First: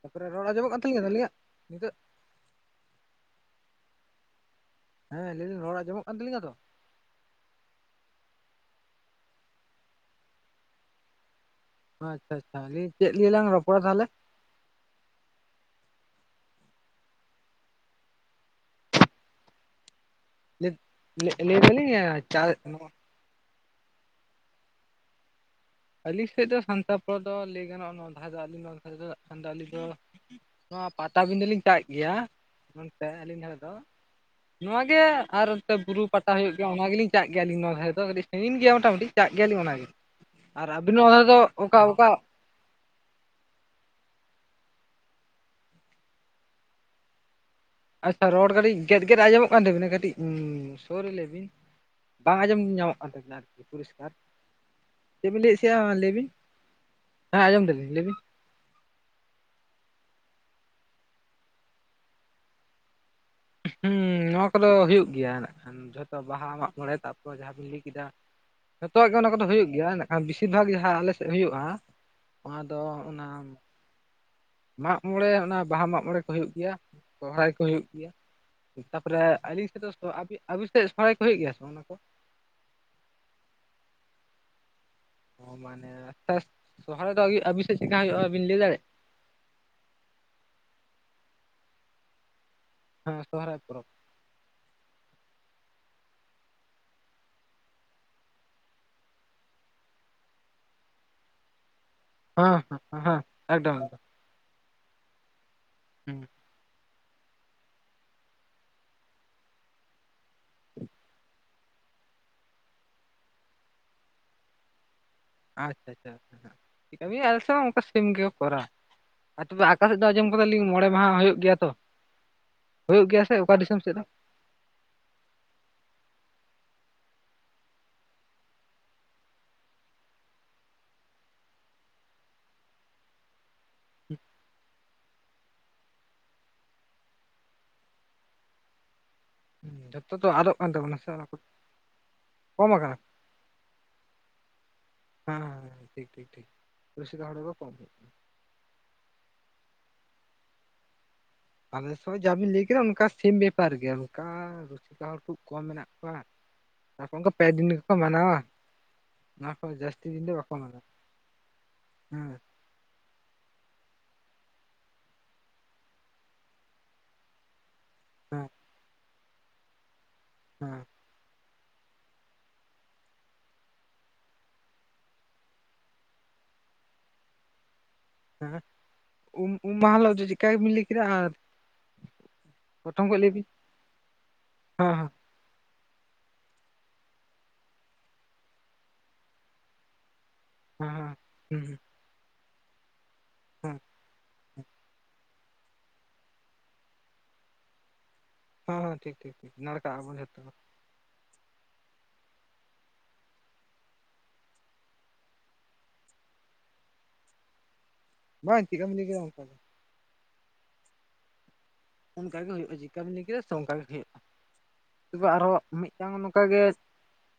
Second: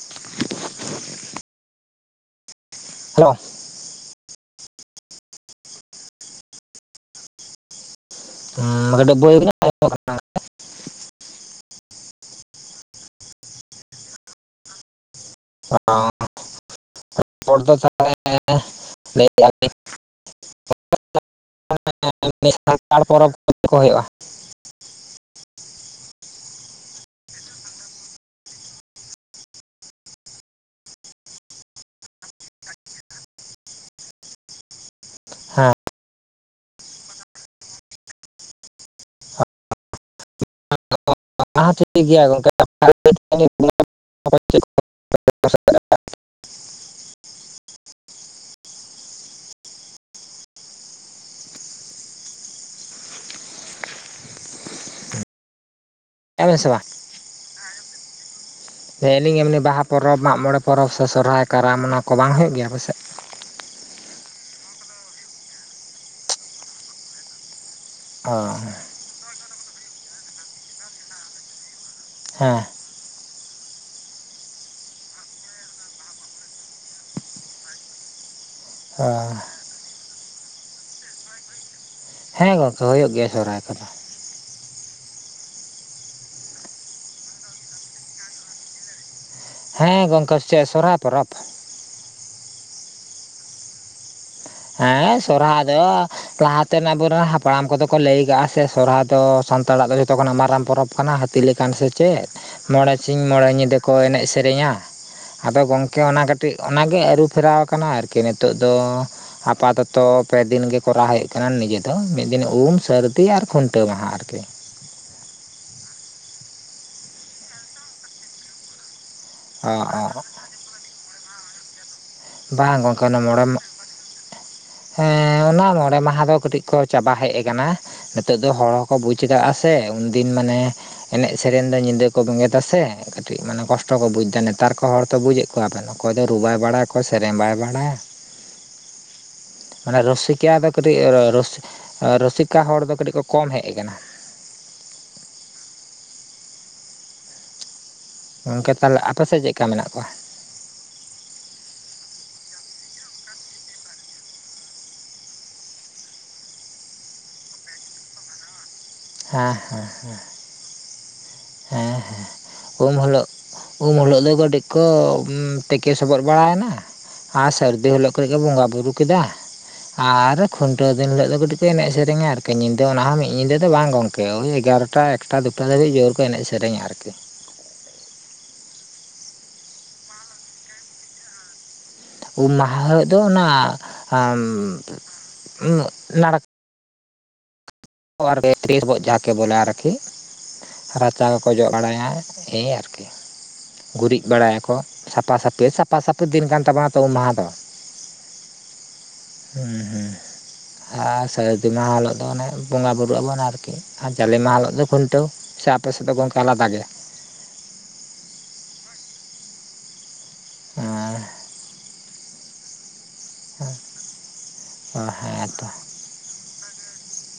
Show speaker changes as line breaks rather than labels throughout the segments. ᱛᱟᱯᱚᱨᱮ ᱨᱚᱲ ᱟᱡᱚᱢᱚᱜ ᱠᱟᱱ ᱛᱟᱹᱞᱤᱧᱟ ᱟᱹᱞᱤᱧᱭᱟᱜ ᱱᱤᱛᱳᱜ
ᱦᱮᱞᱳ
ᱦᱮᱸ ᱞᱟᱹᱭᱟᱹᱧ ᱨᱚᱲ ᱟᱸᱡᱚᱢᱚᱜ ᱠᱟᱱ ᱛᱞᱤᱧᱟ ᱛᱚ
[inaudible] ᱦ ᱠᱟᱹᱴᱤᱡ ᱵᱳᱭ [unintelligible] ᱠᱟᱱᱟ
ᱟᱪᱪᱷᱟ ᱟᱪᱷᱟ ᱞᱤᱧ ᱪᱮᱫ ᱞᱟᱝ ᱨᱚᱲᱟ ᱛᱟᱦᱚᱞᱮ
ᱨᱚᱯᱚᱲ ᱫᱚ ᱛᱟᱦᱚᱞᱮ [unintelligible] ᱞᱟᱹᱭᱮᱜᱼᱟᱧ
[unintelligible] ᱞᱮᱵ ᱜᱮ ᱪᱟᱨ
ᱞᱤᱧ ᱥᱟᱱᱛᱟᱲ ᱯᱚᱨᱚᱵᱽ ᱠᱚ [unintelligible] ᱦᱩᱭᱩᱜᱼᱟ
ᱟᱹᱞᱤᱧ ᱥᱮᱫ ᱫᱚ ᱥᱟᱱᱛᱟᱲ ᱠᱚ ᱫᱚ ᱞᱟᱹᱭ ᱜᱟᱱᱚᱜᱼᱟ ᱱᱚᱣᱟ ᱫᱷᱟᱱ ᱫᱚ [unintelligible] ᱱᱚᱣᱟ ᱯᱟᱴᱟᱵᱤᱱᱫᱷᱟᱹ ᱞᱤᱧ ᱪᱟᱜᱮᱫ ᱜᱮᱭᱟ ᱢᱮᱱᱛᱮ ᱟᱹᱞᱤᱧ ᱴᱷᱮᱫ ᱫᱚ ᱱᱚ ᱜᱮ ᱟᱨ
ᱦᱮᱸ
ᱮᱚᱱᱛᱮ ᱵᱩᱨᱩ ᱯᱟᱴᱟ ᱦᱩᱭᱩᱜ ᱜᱮᱭᱟ ᱚᱱᱟ ᱜᱮᱞᱤᱧ ᱪᱟᱜ ᱜᱮᱭᱟ ᱟᱹᱞᱤᱧ ᱱᱚᱣᱟ [unintelligible] ᱫᱷᱟᱨ ᱫᱚ ᱟᱹᱰᱤ ᱦᱤᱱ ᱜᱮ ᱢᱚᱴᱟᱼᱢᱩᱴᱤ ᱪᱟᱜ ᱜᱮᱭᱟᱞᱤᱧ ᱚᱱᱟᱜᱮ ᱟᱨ ᱟᱹᱵᱤᱱ ᱫᱚ
[unintelligible] ᱚᱱᱟ
ᱚᱠᱟ
ᱴᱷᱤᱠ [unintelligible]
ᱚᱠᱟ
ᱜᱮᱭᱟ ᱜᱚᱝᱠᱮ [unintelligible]
ᱟᱪᱪᱷᱟ ᱨᱚᱲ ᱠᱟᱹᱴᱤᱡ ᱜᱮᱫ ᱜᱮᱫ ᱟᱸᱡᱚᱢᱚᱜ ᱠᱟᱱ ᱛᱟᱹᱵᱤᱱᱟ ᱠᱟᱹᱴᱤᱡ ᱥᱳᱩᱨ ᱨᱮ ᱞᱟᱹᱭ ᱵᱤᱱ ᱵᱟᱝ ᱟᱸᱡᱚᱢ ᱧᱟᱢᱚᱜ ᱠᱟᱱ ᱛᱟᱹᱵᱤᱱᱟ ᱟᱨᱠᱤ ᱯᱚᱨᱤᱥᱠᱟᱨ ᱪᱮᱫ ᱵᱤᱱ ᱞᱟᱹᱭᱮᱫ ᱥᱮᱼᱟ ᱞᱟᱹᱭ ᱵᱤᱱ
[unintelligible] ᱥᱮ ᱵᱟᱝ
ᱦᱮᱸᱡᱚᱢ ᱫᱞᱤᱧ ᱞᱟᱹᱭ ᱵᱤᱱ
ᱦᱮᱸ ᱟᱹᱞᱤᱧ ᱮᱢᱱᱤ ᱵᱟᱦᱟ ᱯᱚᱨᱚᱵᱽ ᱢᱟᱜ ᱢᱚᱬᱮ ᱯᱚᱨᱚᱵᱽ ᱥᱮ ᱥᱚᱨᱚᱨᱟᱭ ᱠᱟᱨᱟᱢ ᱚᱱᱟ ᱠᱚ ᱵᱟᱝ ᱦᱩᱭᱩᱜ ᱜᱮᱭᱟ ᱯᱪᱮᱡ
ᱦᱮᱸ ᱱᱚᱣᱟ ᱠᱚᱫᱚ ᱦᱩᱭᱩᱜ ᱜᱮᱭᱟ ᱱᱟᱜ ᱠᱷᱟᱱ ᱡᱷᱚᱛᱚ ᱵᱟᱦᱟ ᱢᱟᱜ ᱢᱚᱬᱮ ᱛᱟᱯᱚᱨ ᱡᱟᱦᱟᱸ ᱵᱤᱱ ᱞᱟᱹᱭ [unintelligible] ᱟ
ᱚ
ᱡᱷᱚᱛᱚᱣᱟᱜ ᱜᱮ ᱚᱱᱟ ᱠᱚᱫᱚ ᱦᱩᱭᱩᱜ ᱜᱮᱭᱟ ᱢᱮᱱᱠᱷᱟᱱ ᱵᱮᱥᱤᱨ ᱵᱷᱟᱜᱽ ᱡᱟᱦᱟᱸ ᱟᱞᱮ ᱥᱮᱫ ᱦᱩᱭᱩᱜᱼᱟ
ᱦᱮᱸ
ᱚᱱᱟ ᱫᱚ ᱚᱱᱟ ᱢᱟᱜ ᱢᱚᱬᱮ ᱚᱱᱟ ᱵᱟᱦᱟ ᱢᱟᱜ ᱢᱚᱬᱮ ᱠᱚ ᱦᱩᱭᱩᱜ ᱜᱮᱭᱟ ᱥᱚᱦᱨᱟᱭ ᱠᱚ ᱦᱩᱭᱩᱜ ᱜᱮᱭᱟ
ᱚ
ᱛᱟᱯᱚᱨᱮ ᱟᱹᱞᱤᱧ ᱥᱮᱫ ᱫᱚ ᱟᱵᱤᱱ ᱥᱮᱫ ᱥᱚᱦᱨᱟᱭ ᱠᱚ ᱦᱩᱭᱩᱜ ᱜᱮᱭᱟ ᱥᱮ ᱚᱱᱟ ᱠᱚ
ᱦᱮᱸ ᱜᱚᱝᱠᱮ ᱦᱩᱭᱩᱜ ᱜᱮᱭᱟ ᱥ ᱥᱚᱨᱦᱟᱭ ᱠᱚᱫᱚ
ᱚ ᱢᱟᱱᱮ ᱟᱪᱷᱟ ᱥᱚᱦᱚᱨᱟᱭ ᱫᱚᱩ ᱟᱹᱵᱤᱱ ᱥᱮᱫ ᱪᱮᱫ ᱞᱮᱠᱟ ᱦᱩᱭᱩᱜᱼᱟᱵᱤᱱ ᱞᱟᱹᱭ ᱫᱟᱲᱮᱭᱟᱜᱼᱟ
ᱦᱮᱸ ᱜᱚᱝᱠᱮ ᱪᱮᱫ ᱥᱚᱨᱚᱦᱚᱨᱟᱭ ᱯᱚᱨᱚᱵᱽ
ᱦᱮᱸ ᱥᱚᱦᱚᱨᱟᱭ ᱯᱚᱨᱚᱵᱽ
ᱦᱮᱸ ᱥᱚᱨᱦᱟᱭ ᱫᱚ ᱞᱟᱦᱟ ᱛᱮᱱ ᱟᱵᱚ ᱨᱮᱱ ᱦᱟᱯᱲᱟᱢ ᱠᱚᱫᱚ ᱠᱚ ᱞᱟᱹᱭ ᱠᱟᱜ-ᱟ ᱥᱮ ᱥᱚᱨᱦᱟᱭ ᱫᱚ ᱥᱟᱱᱛᱟᱲᱟᱜ ᱫᱚ ᱡᱚᱛᱚ ᱠᱷᱚᱱᱟᱜ ᱢᱟᱨᱟᱝ ᱯᱚᱨᱚᱵᱽ ᱠᱟᱱᱟ ᱦᱟᱹᱛᱤ ᱞᱮᱠᱟᱱ ᱥᱮ ᱪᱮᱫ
ᱦᱮᱸ
ᱢᱚᱬᱮ
ᱦᱮᱸ ᱦᱮᱸ
ᱥᱤᱧ ᱢᱚᱬᱮ
ᱮᱠᱫᱚᱢ
ᱧᱤᱫᱟᱹ ᱠᱚ
ᱮᱠᱫᱚᱢ
ᱮᱱᱮᱡ ᱥᱮᱨᱮᱧᱟ ᱟᱫᱚ ᱜᱚᱝᱠᱮ
ᱦᱩᱸ
ᱚᱱᱟ ᱠᱟᱹᱴᱤᱡ ᱴᱤᱡ ᱚᱱᱟ ᱜᱮ ᱟᱹᱨᱩᱯᱷᱮᱨᱟᱣ ᱟᱠᱟᱱᱟ ᱟᱨᱠᱤ ᱱᱤᱛᱚᱜ ᱫᱚ ᱟᱯᱟᱛᱚᱛᱚ ᱯᱮ ᱫᱤᱱ ᱜᱮ ᱠᱚᱨᱟᱣ ᱦᱩᱭᱩᱜ ᱠᱟᱱᱟᱱ ᱱᱤᱡᱮ ᱫᱚ ᱢᱤᱫ ᱫᱤᱱ ᱩᱢ ᱥᱟᱹᱨᱫᱤ ᱟᱨ ᱠᱷᱩᱱᱴᱟᱹᱣ ᱢᱟᱦᱟ ᱟᱨᱠᱤ
ᱟᱪᱪᱷᱟ ᱟᱪᱪᱷᱟ [unintelligible] ᱟᱞᱮ ᱥᱮᱫ ᱦᱚᱸ ᱚᱱᱠᱟ ᱥᱮᱢ ᱜᱮᱠᱚ ᱠᱚᱨᱟᱣᱟ ᱟᱨ ᱛᱚᱵᱮ
ᱚ
ᱟᱠᱟ ᱥᱮᱫ
ᱚ
ᱫᱚ ᱟᱸᱡᱚᱢ ᱠᱟᱫᱟᱞᱤᱧ ᱢᱚᱬᱮ ᱢᱟᱦᱟ ᱦᱩᱭᱩᱜ ᱜᱮᱭᱟ ᱛᱚ
ᱵᱟᱝ ᱜᱚᱝᱠᱮ
ᱦᱩᱭᱩᱜ
ᱚᱱᱟ
ᱜᱮᱭᱟ ᱥᱮ ᱚᱠᱟ
ᱢᱚᱬᱮ
ᱫᱤᱥᱚᱢ ᱥᱮᱫ ᱫᱚ
ᱦᱮᱸ ᱚᱱᱟ ᱢᱚᱬᱮ ᱢᱟᱦᱟ ᱫᱚ ᱠᱟᱹᱴᱤᱡ ᱠᱚ ᱪᱟᱵᱟ ᱦᱮᱡ ᱠᱟᱱᱟ ᱱᱤᱛᱚᱜ ᱫᱚ ᱦᱚᱲ ᱦᱚᱸ ᱠᱚ ᱵᱩᱡᱽ ᱮᱫᱟᱜ-ᱟ ᱥᱮ ᱩᱱᱫᱤᱱ ᱢᱟᱱᱮ ᱮᱱᱮᱡ ᱥᱮᱨᱮᱧ ᱫᱚ ᱧᱤᱫᱟᱹ ᱠᱚ ᱵᱮᱸᱜᱮᱛ ᱥᱮ ᱠᱟᱹᱴᱤᱡ ᱢᱟᱱᱮ ᱠᱚᱥᱴᱚ ᱠᱚ ᱵᱩᱡᱽ ᱮᱫᱟ ᱱᱮᱛᱟᱨ ᱠᱚ ᱦᱚᱲᱛᱚ ᱵᱩᱡᱮᱫ ᱠᱚᱣᱟᱵᱮᱱ ᱚᱠᱚᱭ ᱫᱚ ᱨᱩ ᱵᱟᱭ ᱵᱟᱲᱟᱭᱟ ᱚᱠᱚᱭ ᱥᱮᱨᱮᱧ ᱵᱟᱭ ᱵᱟᱲᱟᱭᱟ ᱢᱟᱱᱮ
ᱡᱚᱛᱚ ᱛᱚ
ᱨᱩᱥᱤᱠᱟ
ᱟᱫᱚᱜ
ᱫᱚ
ᱠᱟᱱ ᱛᱟᱵᱚᱱᱟ
ᱠᱟᱹᱴᱤᱡ
ᱥᱮ ᱚᱱᱟ ᱠᱚ
ᱨᱩᱥᱤᱠᱟ
ᱠᱚᱢ
ᱦᱚᱲ ᱫᱚ
ᱟᱠᱟᱱᱟ
ᱠᱟᱹᱴᱤᱡ ᱠᱚ ᱠᱚᱢ ᱦᱮᱡ ᱟᱠᱟᱱᱟ᱾
ᱦᱮᱸ ᱴᱷᱤᱠ ᱴᱷᱤᱠ ᱴᱷᱤᱠ ᱨᱩᱥᱤᱠᱟ ᱦᱚᱲ ᱫᱚᱠᱚ ᱠᱚᱢ [unintelligible]
ᱜᱚᱝᱠᱮ ᱛᱟᱦᱚᱞᱮ ᱟᱯᱮ ᱥᱮᱫ ᱪᱮᱫ ᱞᱮᱠᱟ ᱢᱮᱱᱟᱜ ᱠᱚᱣᱟ?
ᱟᱞᱮ ᱥᱮᱫ ᱦᱚ ᱡᱟ ᱵᱤᱱ ᱞᱟᱹᱭ ᱠᱮᱫᱟ ᱚᱱᱠᱟ ᱥᱮᱢ ᱵᱮᱯᱟᱨ ᱜᱮ ᱚᱱᱠᱟ ᱨᱩᱥᱤᱠᱟ ᱦᱚᱲ ᱠᱷᱩᱵ ᱠᱚᱢ ᱢᱮᱱᱟᱜ ᱠᱚᱣᱟ ᱛᱟᱯᱚᱝᱜᱚ ᱯᱮ ᱫᱤᱱ ᱜᱮᱠᱚ ᱢᱟᱱᱟᱣᱟ ᱱᱚᱣᱟ ᱠᱚ ᱡᱟᱹᱥᱛᱤ ᱫᱤᱱ ᱫᱚ ᱵᱟᱠᱚ ᱢᱟᱱᱟᱣᱟ
ᱦᱮᱸᱦᱮᱸ
ᱦᱮᱸ
ᱩᱢ ᱦᱤᱞᱚᱜ ᱩᱢ ᱦᱤᱞᱚᱜ ᱫᱚ ᱠᱟᱹᱴᱤᱡ ᱠᱚ ᱛᱮᱠᱮ ᱥᱚᱵᱚᱫ ᱵᱟᱲᱟᱭᱱᱟ ᱟᱨ ᱥᱟᱹᱨᱫᱤ ᱦᱤᱞᱳᱜ ᱠᱚᱨᱮᱜ ᱜᱮ
ᱦᱮᱸ
ᱵᱚᱸᱜᱟ ᱵᱩᱨᱩ ᱠᱮᱫᱟ ᱟᱨ ᱠᱷᱩᱱᱴᱟᱹᱣ ᱫᱤᱱ ᱦᱤᱞᱳᱜ ᱫᱚ ᱠᱟᱹᱴᱤᱡ ᱠᱚ ᱮᱱᱮᱡ ᱥᱮᱨᱮᱧᱟ ᱟᱨᱠᱤ ᱧᱤᱫᱟᱹ ᱚᱱᱟ ᱦᱚᱸ ᱢᱤᱫ ᱧᱤᱫᱟᱹ ᱫᱚ ᱵᱟᱝ ᱜᱚᱝᱠᱮ ᱳᱭ ᱮᱜᱟᱨᱚᱴᱟ ᱮᱠᱴᱟ ᱫᱩᱴᱟ ᱫᱷᱟᱹᱵᱤᱡ ᱡᱳᱨ ᱠᱚ ᱮᱱᱮᱡ ᱥᱮᱨᱮᱧᱟ ᱟᱨᱠᱤ
ᱩᱸᱦᱩᱸᱜ ᱩᱢ ᱩᱢ ᱢᱟᱦᱟ ᱦᱤᱞᱳᱜ ᱫᱚ ᱪᱮᱫᱠᱟ ᱜᱮᱵᱤᱱ ᱞᱟᱹᱭ ᱠᱮᱫᱟ ᱟᱨ
ᱩᱢ ᱢᱟᱦᱟ
ᱯᱨᱚᱛᱷᱚᱢ
ᱦᱤᱞᱳᱜ ᱫᱚ
ᱠᱷᱚᱡ ᱞᱟᱹᱭ ᱵᱤᱱ
ᱚᱱᱟ
ᱦᱮᱸ ᱦᱮᱸ
[unintelligible] ᱞᱟᱱᱠᱟ [unintelligible] ᱵᱚᱞᱮ ᱟᱨᱠᱤ
ᱦᱮᱸ ᱦᱮᱸ
ᱨᱟᱪᱟ ᱠᱚᱠᱚ
ᱦᱩᱸ
ᱡᱚᱜ
ᱦᱩᱸ
ᱵᱟᱲᱟᱭᱟ ᱮᱭ
ᱦᱮᱸ
[unintelligible] ᱜᱩᱨᱤᱡ ᱵᱟᱲᱟᱭ ᱟᱠᱚ ᱥᱟᱯᱷᱟ ᱥᱟᱹᱯᱷᱤ ᱥᱟᱯᱷᱟ ᱥᱟᱹᱯᱷᱤ ᱫᱤᱱ ᱠᱟᱱ ᱛᱟᱵᱚᱱᱟ ᱛᱚ ᱩᱢ ᱢᱟᱦᱟ ᱫᱚ
ᱦᱚᱸ ᱴᱷᱤᱠ ᱴᱷᱤᱠ ᱴᱷᱤᱠ
ᱦᱩᱸ
ᱱᱟᱲᱠᱟ
ᱦᱩᱸ
ᱟᱵᱚ ᱡᱷᱚᱛᱚ ᱦᱚᱲ
ᱟᱨ ᱥᱟᱹᱨᱫᱤ ᱢᱟᱦᱟ ᱦᱤᱞᱳᱜ ᱫᱚ ᱚᱱᱮ ᱵᱚᱸᱜᱟ ᱵᱩᱨᱩᱜ ᱟᱵᱚᱱ ᱟᱨᱠᱤ ᱟᱨ ᱡᱟᱞᱮ ᱢᱟᱦᱟ ᱦᱤᱞᱳᱜ ᱫᱚ ᱠᱷᱩᱱᱴᱟᱹᱣ ᱥᱮ ᱟᱯᱮ ᱥᱮᱫ ᱫᱚ ᱜᱚᱝᱠᱮ ᱟᱞᱟᱫᱟ ᱜᱮᱭᱟ
ᱵᱟᱝ ᱪᱮᱫ ᱞᱮᱠᱟ ᱵᱤᱱ ᱞᱟᱹᱭ ᱠᱮᱫᱟ ᱚᱱᱠᱟ ᱜᱮ
ᱦᱮᱸ
ᱚᱱᱠᱟ ᱜᱮ ᱦᱩᱭᱩᱜ-ᱟ ᱪᱤᱠᱠᱟ ᱵᱤᱱ ᱞᱟᱹᱭ ᱠᱮᱫᱟ ᱥᱮ ᱚᱱᱠᱟ ᱜᱮ ᱦᱩᱭᱩᱜ-ᱟ
ᱚ
ᱛᱚᱵᱮ
ᱦᱮᱸ
ᱟᱨᱚ
ᱛᱚ
ᱢᱤᱫᱴᱟᱝ ᱱᱚᱝᱠᱟ ᱜᱮ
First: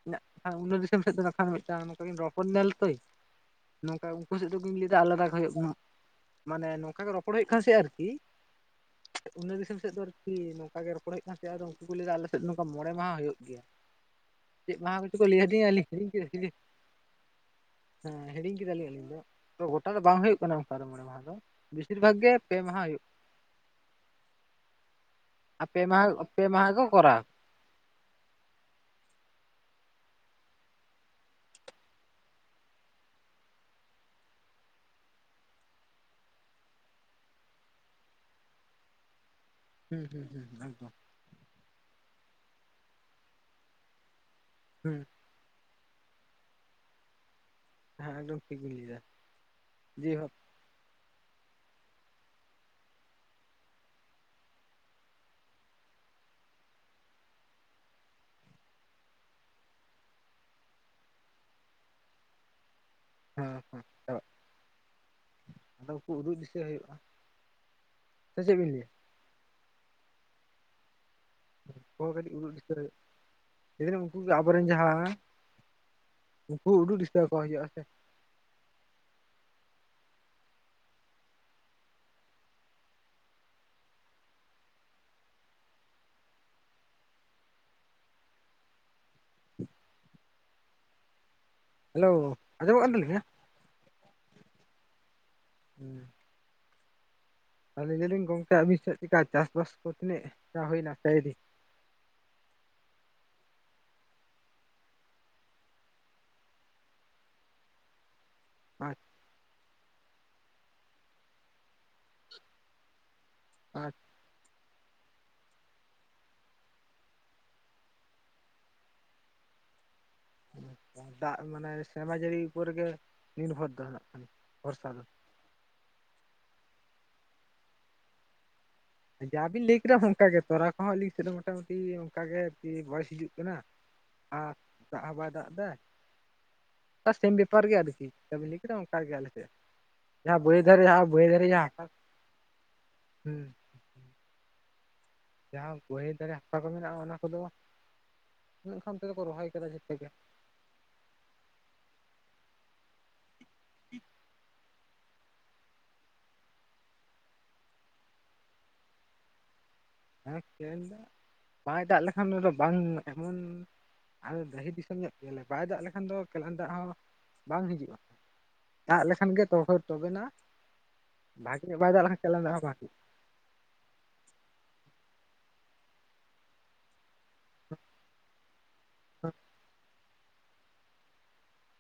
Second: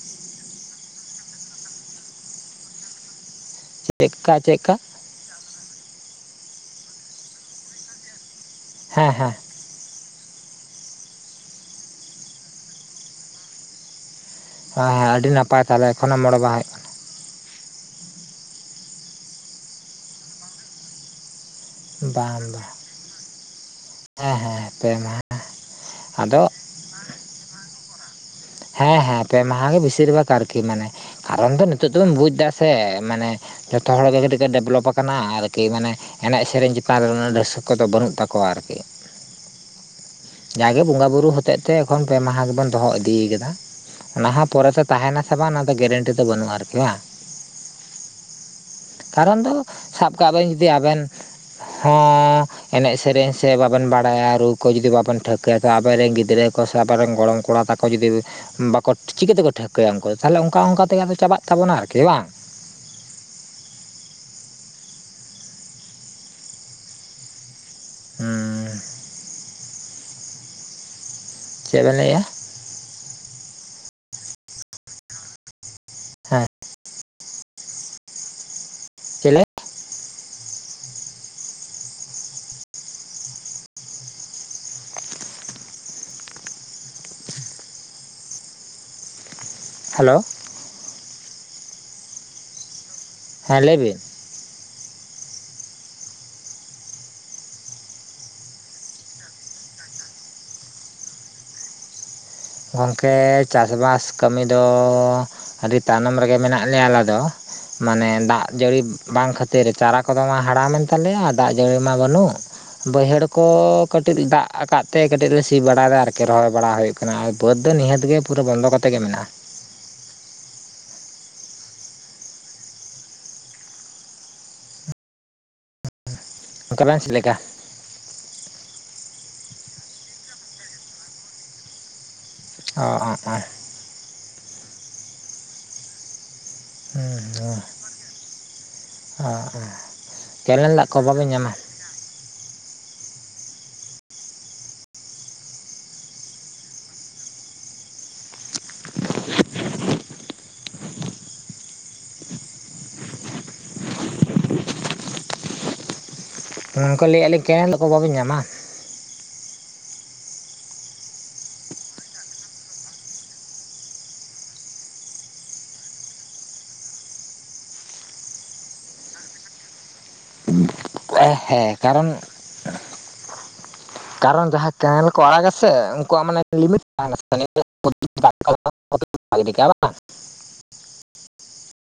[unintelligible] ᱱᱚᱝᱠᱟ
ᱪᱮᱫᱠᱟ
ᱩᱱᱠᱩ ᱥᱮᱫ
ᱪᱮᱫᱠᱟ
ᱫᱚᱠᱤᱱ ᱞᱟᱹᱭᱫᱟ ᱟᱞᱟᱫᱟ ᱜᱮ ᱦᱩᱭᱩᱜ ᱠᱟᱱᱟ ᱢᱟᱱᱮ ᱱᱚᱝᱠᱟ ᱜᱮ ᱨᱚᱯᱚᱲ ᱦᱩᱭᱩᱜ ᱠᱟᱱᱟ ᱥᱮ ᱟᱨᱠᱤ
ᱦᱮᱸ ᱦᱮᱸ
ᱟᱞᱮ ᱫᱤᱥᱚᱢ ᱥᱮᱫ ᱫᱚ ᱟᱨᱠᱤ ᱱᱚᱝᱠᱟ ᱜᱮ ᱨᱚᱯᱚᱲ ᱦᱩᱭᱩᱜ ᱠᱟᱱ ᱛᱮᱦᱮᱫ ᱟ ᱩᱱᱠᱩ ᱠᱚ ᱞᱟᱹᱭ ᱫᱟ ᱟᱞᱮ ᱥᱮᱫ ᱱᱚᱝᱠᱟ ᱢᱚᱬᱮ ᱢᱟᱦᱟ ᱦᱩᱭᱩᱜ ᱜᱮᱭᱟ ᱪᱮᱫ ᱢᱟᱦᱟ
ᱦᱮᱸ
ᱠᱚᱪᱚ ᱠᱚ
ᱟᱹᱰᱤ
ᱞᱟᱹᱭ
ᱱᱟᱯᱟᱭ
ᱟᱫᱤᱧᱟ ᱟᱨ ᱞᱤᱧ
ᱛᱟᱦᱚᱞᱮ
ᱦᱤᱲᱤᱧ
ᱮᱠᱷᱚᱱᱳ
ᱠᱮᱫᱟ ᱱᱤᱛ
ᱢᱚᱬᱮ
ᱛᱮᱜᱮ
ᱢᱟᱦᱟ
ᱦᱮᱸ ᱦᱤᱲᱤᱧ ᱠᱮᱫᱟ ᱞᱤᱧ ᱟᱹᱞᱤᱧ ᱫᱚ ᱛᱚ ᱜᱚᱴᱟ ᱫᱚ ᱵᱟᱝ ᱦᱩᱭᱩᱜ ᱠᱟᱱᱟ ᱚᱱᱠᱟ ᱫᱚ ᱢᱚᱬᱮ ᱢᱟᱦᱟ ᱫᱚ ᱵᱮᱥᱤᱨ ᱵᱷᱟᱜᱽ ᱜᱮ
ᱵᱟᱝ ᱵᱟᱝ
ᱯᱮ ᱢᱟᱦᱟ ᱦᱩᱭᱩᱜ
ᱦᱮᱸ ᱦᱮᱸ ᱯᱮ ᱢᱟᱦᱟ
ᱟᱨ ᱯᱮ ᱢᱟᱦᱟ
ᱟᱫᱚ
ᱯᱮ ᱢᱟᱦᱟ ᱠᱚ ᱠᱚᱨᱟᱣᱟ
ᱦᱮᱸ ᱦᱮᱸ ᱯᱮ ᱢᱟᱦᱟ ᱜᱮ ᱵᱮᱥᱤᱨ ᱵᱷᱟᱜᱽ ᱟᱨᱠᱤ ᱢᱟᱱᱮ ᱠᱟᱨᱚᱱ ᱫᱚ ᱱᱤᱛᱚᱜ ᱫᱚ ᱵᱚᱱ ᱵᱩᱡᱽ ᱮᱫᱟ ᱥᱮ ᱢᱟᱱᱮ ᱡᱚᱛᱚ ᱦᱚᱲ ᱜᱮ ᱠᱟᱹᱴᱤᱡ ᱰᱮᱵᱷᱞᱚᱯ ᱟᱠᱟᱱᱟ ᱟᱨᱠᱤ ᱢᱟᱱᱮ ᱮᱱᱮᱡ ᱥᱮᱨᱮᱧ ᱪᱮᱛᱟᱱ ᱨᱮ ᱩᱱᱟᱹᱜ ᱨᱟᱹᱥᱠᱟᱹ ᱫᱚ ᱵᱟᱹᱱᱩᱜ ᱛᱟᱠᱚᱣᱟ ᱟᱨᱠᱤ
[unintelligible] ᱦᱩᱸ ᱦᱩᱸ
ᱡᱟᱜᱮ
ᱮᱠᱫᱚᱢ
ᱵᱚᱸᱜᱟ ᱵᱩᱨᱩ ᱦᱚᱛᱮᱡ ᱛᱮ ᱮᱠᱷᱚᱱ ᱯᱮ ᱢᱟᱦᱟ ᱜᱮᱵᱚᱱ ᱫᱚᱦᱚ ᱤᱫᱤᱭ ᱟᱠᱟᱫᱟ ᱚᱱᱟ ᱦᱚᱸ ᱯᱚᱨᱮ ᱛᱮ
ᱦᱩᱸ
ᱛᱟᱦᱮᱱᱟ ᱥᱮ ᱵᱟᱝ ᱚᱱᱟ ᱫᱚ ᱜᱮᱨᱮᱱᱴᱤ ᱫᱚ ᱵᱟᱹᱱᱩᱜ-ᱟ ᱟᱨᱠᱤ ᱵᱟᱝ
ᱦᱮᱸ ᱮᱠᱫᱚᱢ ᱴᱷᱤᱠ ᱵᱤᱱ ᱞᱟᱹᱭᱫᱟ
ᱠᱟᱨᱚᱱ ᱫᱚ
ᱡᱮ
ᱥᱟᱵ
ᱦᱮᱸ
ᱠᱟᱜ ᱵᱮᱱ ᱡᱩᱫᱤ ᱟᱵᱮᱱ ᱦᱚᱸ ᱮᱱᱮᱡ ᱥᱮᱨᱮᱧ ᱥᱮ ᱵᱟᱵᱮᱱ ᱵᱟᱲᱟᱭᱟ ᱨᱩ ᱠᱚ ᱡᱩᱫᱤ ᱵᱟᱵᱮᱱ ᱴᱷᱟᱹᱣᱠᱟᱹ ᱭᱟ ᱛᱚ ᱟᱵᱮ ᱨᱮᱱ ᱜᱤᱫᱽᱨᱟᱹ ᱠᱚ ᱥᱮ ᱟᱯᱮ ᱨᱮᱱ ᱜᱚᱲᱚᱢ ᱠᱚᱼᱼ ᱲᱟ ᱛᱟᱠᱚ ᱡᱩᱫᱤ ᱵᱟᱠᱚ ᱴᱷᱤ ᱪᱤᱠᱟᱹ ᱛᱮᱠᱚ ᱴᱷᱟᱹᱣᱠᱟᱹ ᱭᱟ ᱩᱱᱠᱩ ᱛᱟᱦᱚᱞᱮ ᱚᱱᱠᱟ ᱚᱱᱠᱟ ᱛᱮᱜᱮ ᱟᱫᱚ ᱪᱟᱵᱟᱜ ᱛᱟᱵᱚᱱᱟ ᱟᱨ ᱠᱤ ᱵᱟᱝ᱾
ᱦᱮᱸ ᱛᱚ ᱪᱟᱵᱟᱜ, ᱟᱫᱚ ᱩᱱᱠᱩ ᱩᱫᱩᱜ ᱫᱤᱥᱟᱹ ᱦᱩᱭᱩᱜ-ᱟ᱾ ᱥᱮ ᱪᱮᱜ ᱵᱤᱱ
ᱦᱩᱸ
ᱞᱟᱹᱭᱟ?
ᱪᱮᱫ ᱵᱮᱱ
ᱩᱱᱠᱩ ᱦᱚᱸ
ᱞᱟᱹᱭᱮᱜᱼᱟ
ᱠᱟᱹᱴᱤᱡ ᱤᱫᱤᱜ ᱫᱤᱥᱟᱹ ᱦᱩᱭᱩᱜ-ᱟ ᱡᱮ ᱦᱮᱛᱩ ᱩᱱᱠᱩ ᱜᱮ ᱟᱵᱩ ᱨᱮᱱ ᱡᱟᱦᱟᱸᱼᱼ
ᱦᱮᱸ
ᱩᱱᱠᱩ ᱩᱫᱩᱜ ᱫᱤᱥᱟᱹ ᱟᱠᱚ ᱦᱩᱭᱩᱜ-ᱟ ᱥᱮᱼᱼ
ᱪᱮᱞᱮᱜᱼᱼ ᱦᱮᱞᱳ᱾
ᱦᱮᱞᱳ ᱟᱸᱡᱚᱢᱚᱜ ᱠᱟᱱ ᱛᱟᱹᱞᱤᱧᱟ?
ᱦᱮᱸ ᱞᱟᱹᱭ ᱵᱤᱱ᱾
ᱦᱩᱸ ᱦᱮᱸ ᱞᱟᱹᱭ ᱮᱫᱟ ᱞᱤᱧ ᱜᱚᱝᱠᱮ ᱟᱹᱵᱤᱱ ᱥᱮᱫ ᱪᱮᱫ ᱞᱮᱠᱟ ᱪᱟᱥᱵᱟᱥ ᱠᱚ ᱛᱤᱱᱟᱹᱜ ᱴᱟᱜ ᱦᱩᱭ ᱮᱱᱟ ᱥᱮ ᱟᱹᱣᱨᱤ
ᱜᱚᱝᱠᱮ ᱪᱟᱥᱼᱵᱟᱥ ᱠᱟᱹᱢᱤ ᱫᱚᱼᱼ ᱟᱹᱰᱤ ᱛᱟᱭᱱᱚᱢ ᱨᱮᱜᱮ ᱢᱮᱱᱟᱜ ᱞᱮᱭᱟ ᱟᱞᱮ ᱫᱚ ᱢᱟᱱᱮ ᱫᱟᱜᱼᱼ ᱡᱟᱹᱲᱤ ᱵᱟᱝ ᱠᱷᱟᱹᱛᱤᱨ ᱪᱟᱨᱟ ᱠᱚᱫᱚ ᱢᱟ ᱦᱟᱲᱟᱢᱮᱱ ᱛᱟᱞᱮᱭᱟ ᱫᱟᱜ ᱡᱟᱹᱲᱤ ᱢᱟ ᱵᱟᱹᱱᱩᱜ ᱵᱟᱹᱭᱦᱟᱹᱲᱼᱼ ᱠᱚ ᱠᱟᱹᱴᱤᱡ ᱫᱟᱜ ᱟᱠᱟᱫ ᱛᱮ ᱠᱟᱹᱴᱤᱡ ᱞᱮ ᱥᱤ ᱵᱟᱲᱟᱭ ᱮᱫᱟ ᱟᱨᱠᱤ ᱨᱚᱦᱚᱭ ᱵᱟᱲᱟ ᱦᱩᱭᱩᱜ ᱠᱟᱼᱼ ᱱᱟ ᱟᱨ ᱵᱟᱹᱫ ᱫᱚ ᱱᱤᱦᱟᱹᱛ ᱜᱮ ᱯᱩᱨᱟᱹ ᱵᱚᱱᱫᱚ ᱠᱟᱛᱮᱜ ᱜᱮ ᱢᱮᱱᱟᱜ-ᱟ᱾
ᱟ ᱱᱚᱠᱟ ᱫᱟᱜ ᱢᱟᱱᱮ ᱥᱮᱨᱢᱟ ᱡᱟᱹᱲᱤ ᱵᱷᱳᱨ ᱜᱮ ᱱᱤᱨᱵᱷᱚᱨ ᱫᱚ ᱦᱟᱜ ᱠᱷᱟᱱ ᱵᱷᱚᱨᱥᱟ ᱦᱟᱸᱜ᱾
ᱠᱟᱱᱟᱭ ᱪᱮ ᱞᱮᱠᱟᱼᱼ
ᱡᱟ ᱵᱤᱱ ᱞᱟᱹᱭ ᱠᱮᱫᱟ ᱚᱱᱠᱟ ᱜᱮ ᱛᱚᱞᱟ ᱠᱚᱦᱚᱸ ᱟᱹᱞᱤᱧ ᱥᱮᱜ ᱫᱚ ᱢᱚᱴᱟᱼᱢᱩᱴᱤᱼᱼ ᱚᱱᱠᱟ ᱜᱮ ᱟᱨ ᱠᱤ
ᱚ
ᱵᱚᱭᱮᱥ
ᱚ
ᱦᱤᱡᱩᱜ
ᱚ
ᱠᱟᱱᱟ ᱟᱨ ᱫᱟᱜ ᱦᱚᱸ ᱵᱟᱭ ᱫᱟᱜ ᱮᱫᱟ᱾ ᱚᱱᱠᱟ ᱥᱮᱢ ᱵᱮᱯᱟᱨ ᱜᱮ ᱟᱨᱠᱤ ᱡᱟᱦᱟᱸ ‌ᱵᱤᱱ ᱞᱟᱹᱭ ᱠᱮᱫᱟ ᱚᱱᱠᱟ‌ ᱜᱮ ᱟᱞᱮ
ᱚ
ᱥᱮᱜ᱾ ᱡᱟᱦᱟᱸ ᱵᱟᱹᱭᱦᱟᱹᱲ
ᱠᱮᱱᱮᱞ
ᱫᱷᱟᱨᱮ
ᱫᱟᱜ ᱠᱚ
ᱡᱟᱦᱟᱸ ᱵᱟᱹᱭᱦᱟᱹᱲ
ᱵᱟᱵᱮᱱ
ᱫᱷᱟᱨᱮ
ᱧᱟᱢᱟ
ᱭᱟᱜ ᱦᱟᱥᱟ ᱠᱚ, ᱦᱩᱸ᱾ ᱡᱟᱦᱟᱸ ᱵᱟᱹᱭᱦᱟᱹᱲ ᱫᱷᱟᱨᱮ ᱦᱟᱥᱟ ᱠᱚ ᱢᱮᱱᱟᱜ-ᱟ ᱚᱱᱟ ᱠᱚᱫᱚ ᱩᱸᱻᱱᱮᱜ ᱠᱷᱟᱱ ᱛᱮᱫᱚ ᱠᱚ ᱨᱚᱦᱚᱭ ᱟᱠᱟᱫᱟ ᱡᱮᱛᱮ ᱜᱮ᱾ ᱴᱷᱤᱠ ᱴᱷᱤᱠ᱾
ᱜᱚᱝᱠᱮ ᱞᱟᱹᱭᱮᱜ ᱟᱹᱞᱤᱧ ᱠᱮᱱᱮᱞ ᱫᱟᱜ ᱠᱚ ᱵᱟᱵᱤᱱ ᱧᱟᱢᱟ?
ᱦᱮᱸ ᱠᱮᱱᱮᱞ ᱫᱟᱜ ᱵᱟᱭ ᱫᱟᱜ ᱞᱮᱠᱷᱟᱱ ᱫᱚ ᱟᱫᱚ ᱵᱟᱝ ᱮᱢᱚᱱᱼᱼ ᱟᱞᱮ ᱫᱚ ᱰᱟᱹᱦᱤ ᱫᱤᱥᱚᱢ ᱧᱚᱜ ᱜᱮᱭᱟ ᱞᱮ ᱵᱟᱭ ᱫᱟᱜ ᱞᱮᱠᱷᱟᱱ ᱫᱚ ᱠᱮᱱᱮᱞ ᱫᱟᱜ ᱦᱚᱸ ᱵᱟᱝ ᱦᱤᱡᱩᱜ-ᱟ᱾ ᱫᱟᱜ ᱞᱮᱠᱷᱟᱱ ᱜᱮ ᱛᱚ ‌ᱦᱚᱭ ᱛᱚᱵᱮᱱᱟ ᱵᱷᱟᱜᱤ
ᱦᱮᱸ
ᱧᱚᱜ ᱵᱟᱭ ᱫᱟᱜ
ᱠᱟᱨᱚᱱ
ᱞᱮᱠᱷᱟᱱ ᱠᱮᱱᱮᱞ ᱫᱟᱜ ᱦᱚᱸ ᱵᱟᱝ ᱦᱤᱡᱩᱜᱼᱟ
ᱠᱟᱨᱚᱱ ᱡᱟᱦᱟᱸ ᱠᱮᱱᱮᱞ ᱠᱚ ᱟᱲᱟᱜᱟ ᱥᱮ ᱩᱱᱠᱩᱣᱟᱜ ᱢᱟᱱᱮ ᱞᱤᱢᱤᱴ ᱛᱟᱦᱮᱱᱟ [unintelligible] ᱜᱤᱰᱤ ᱠᱟᱜ-ᱟ ᱵᱟᱝ᱾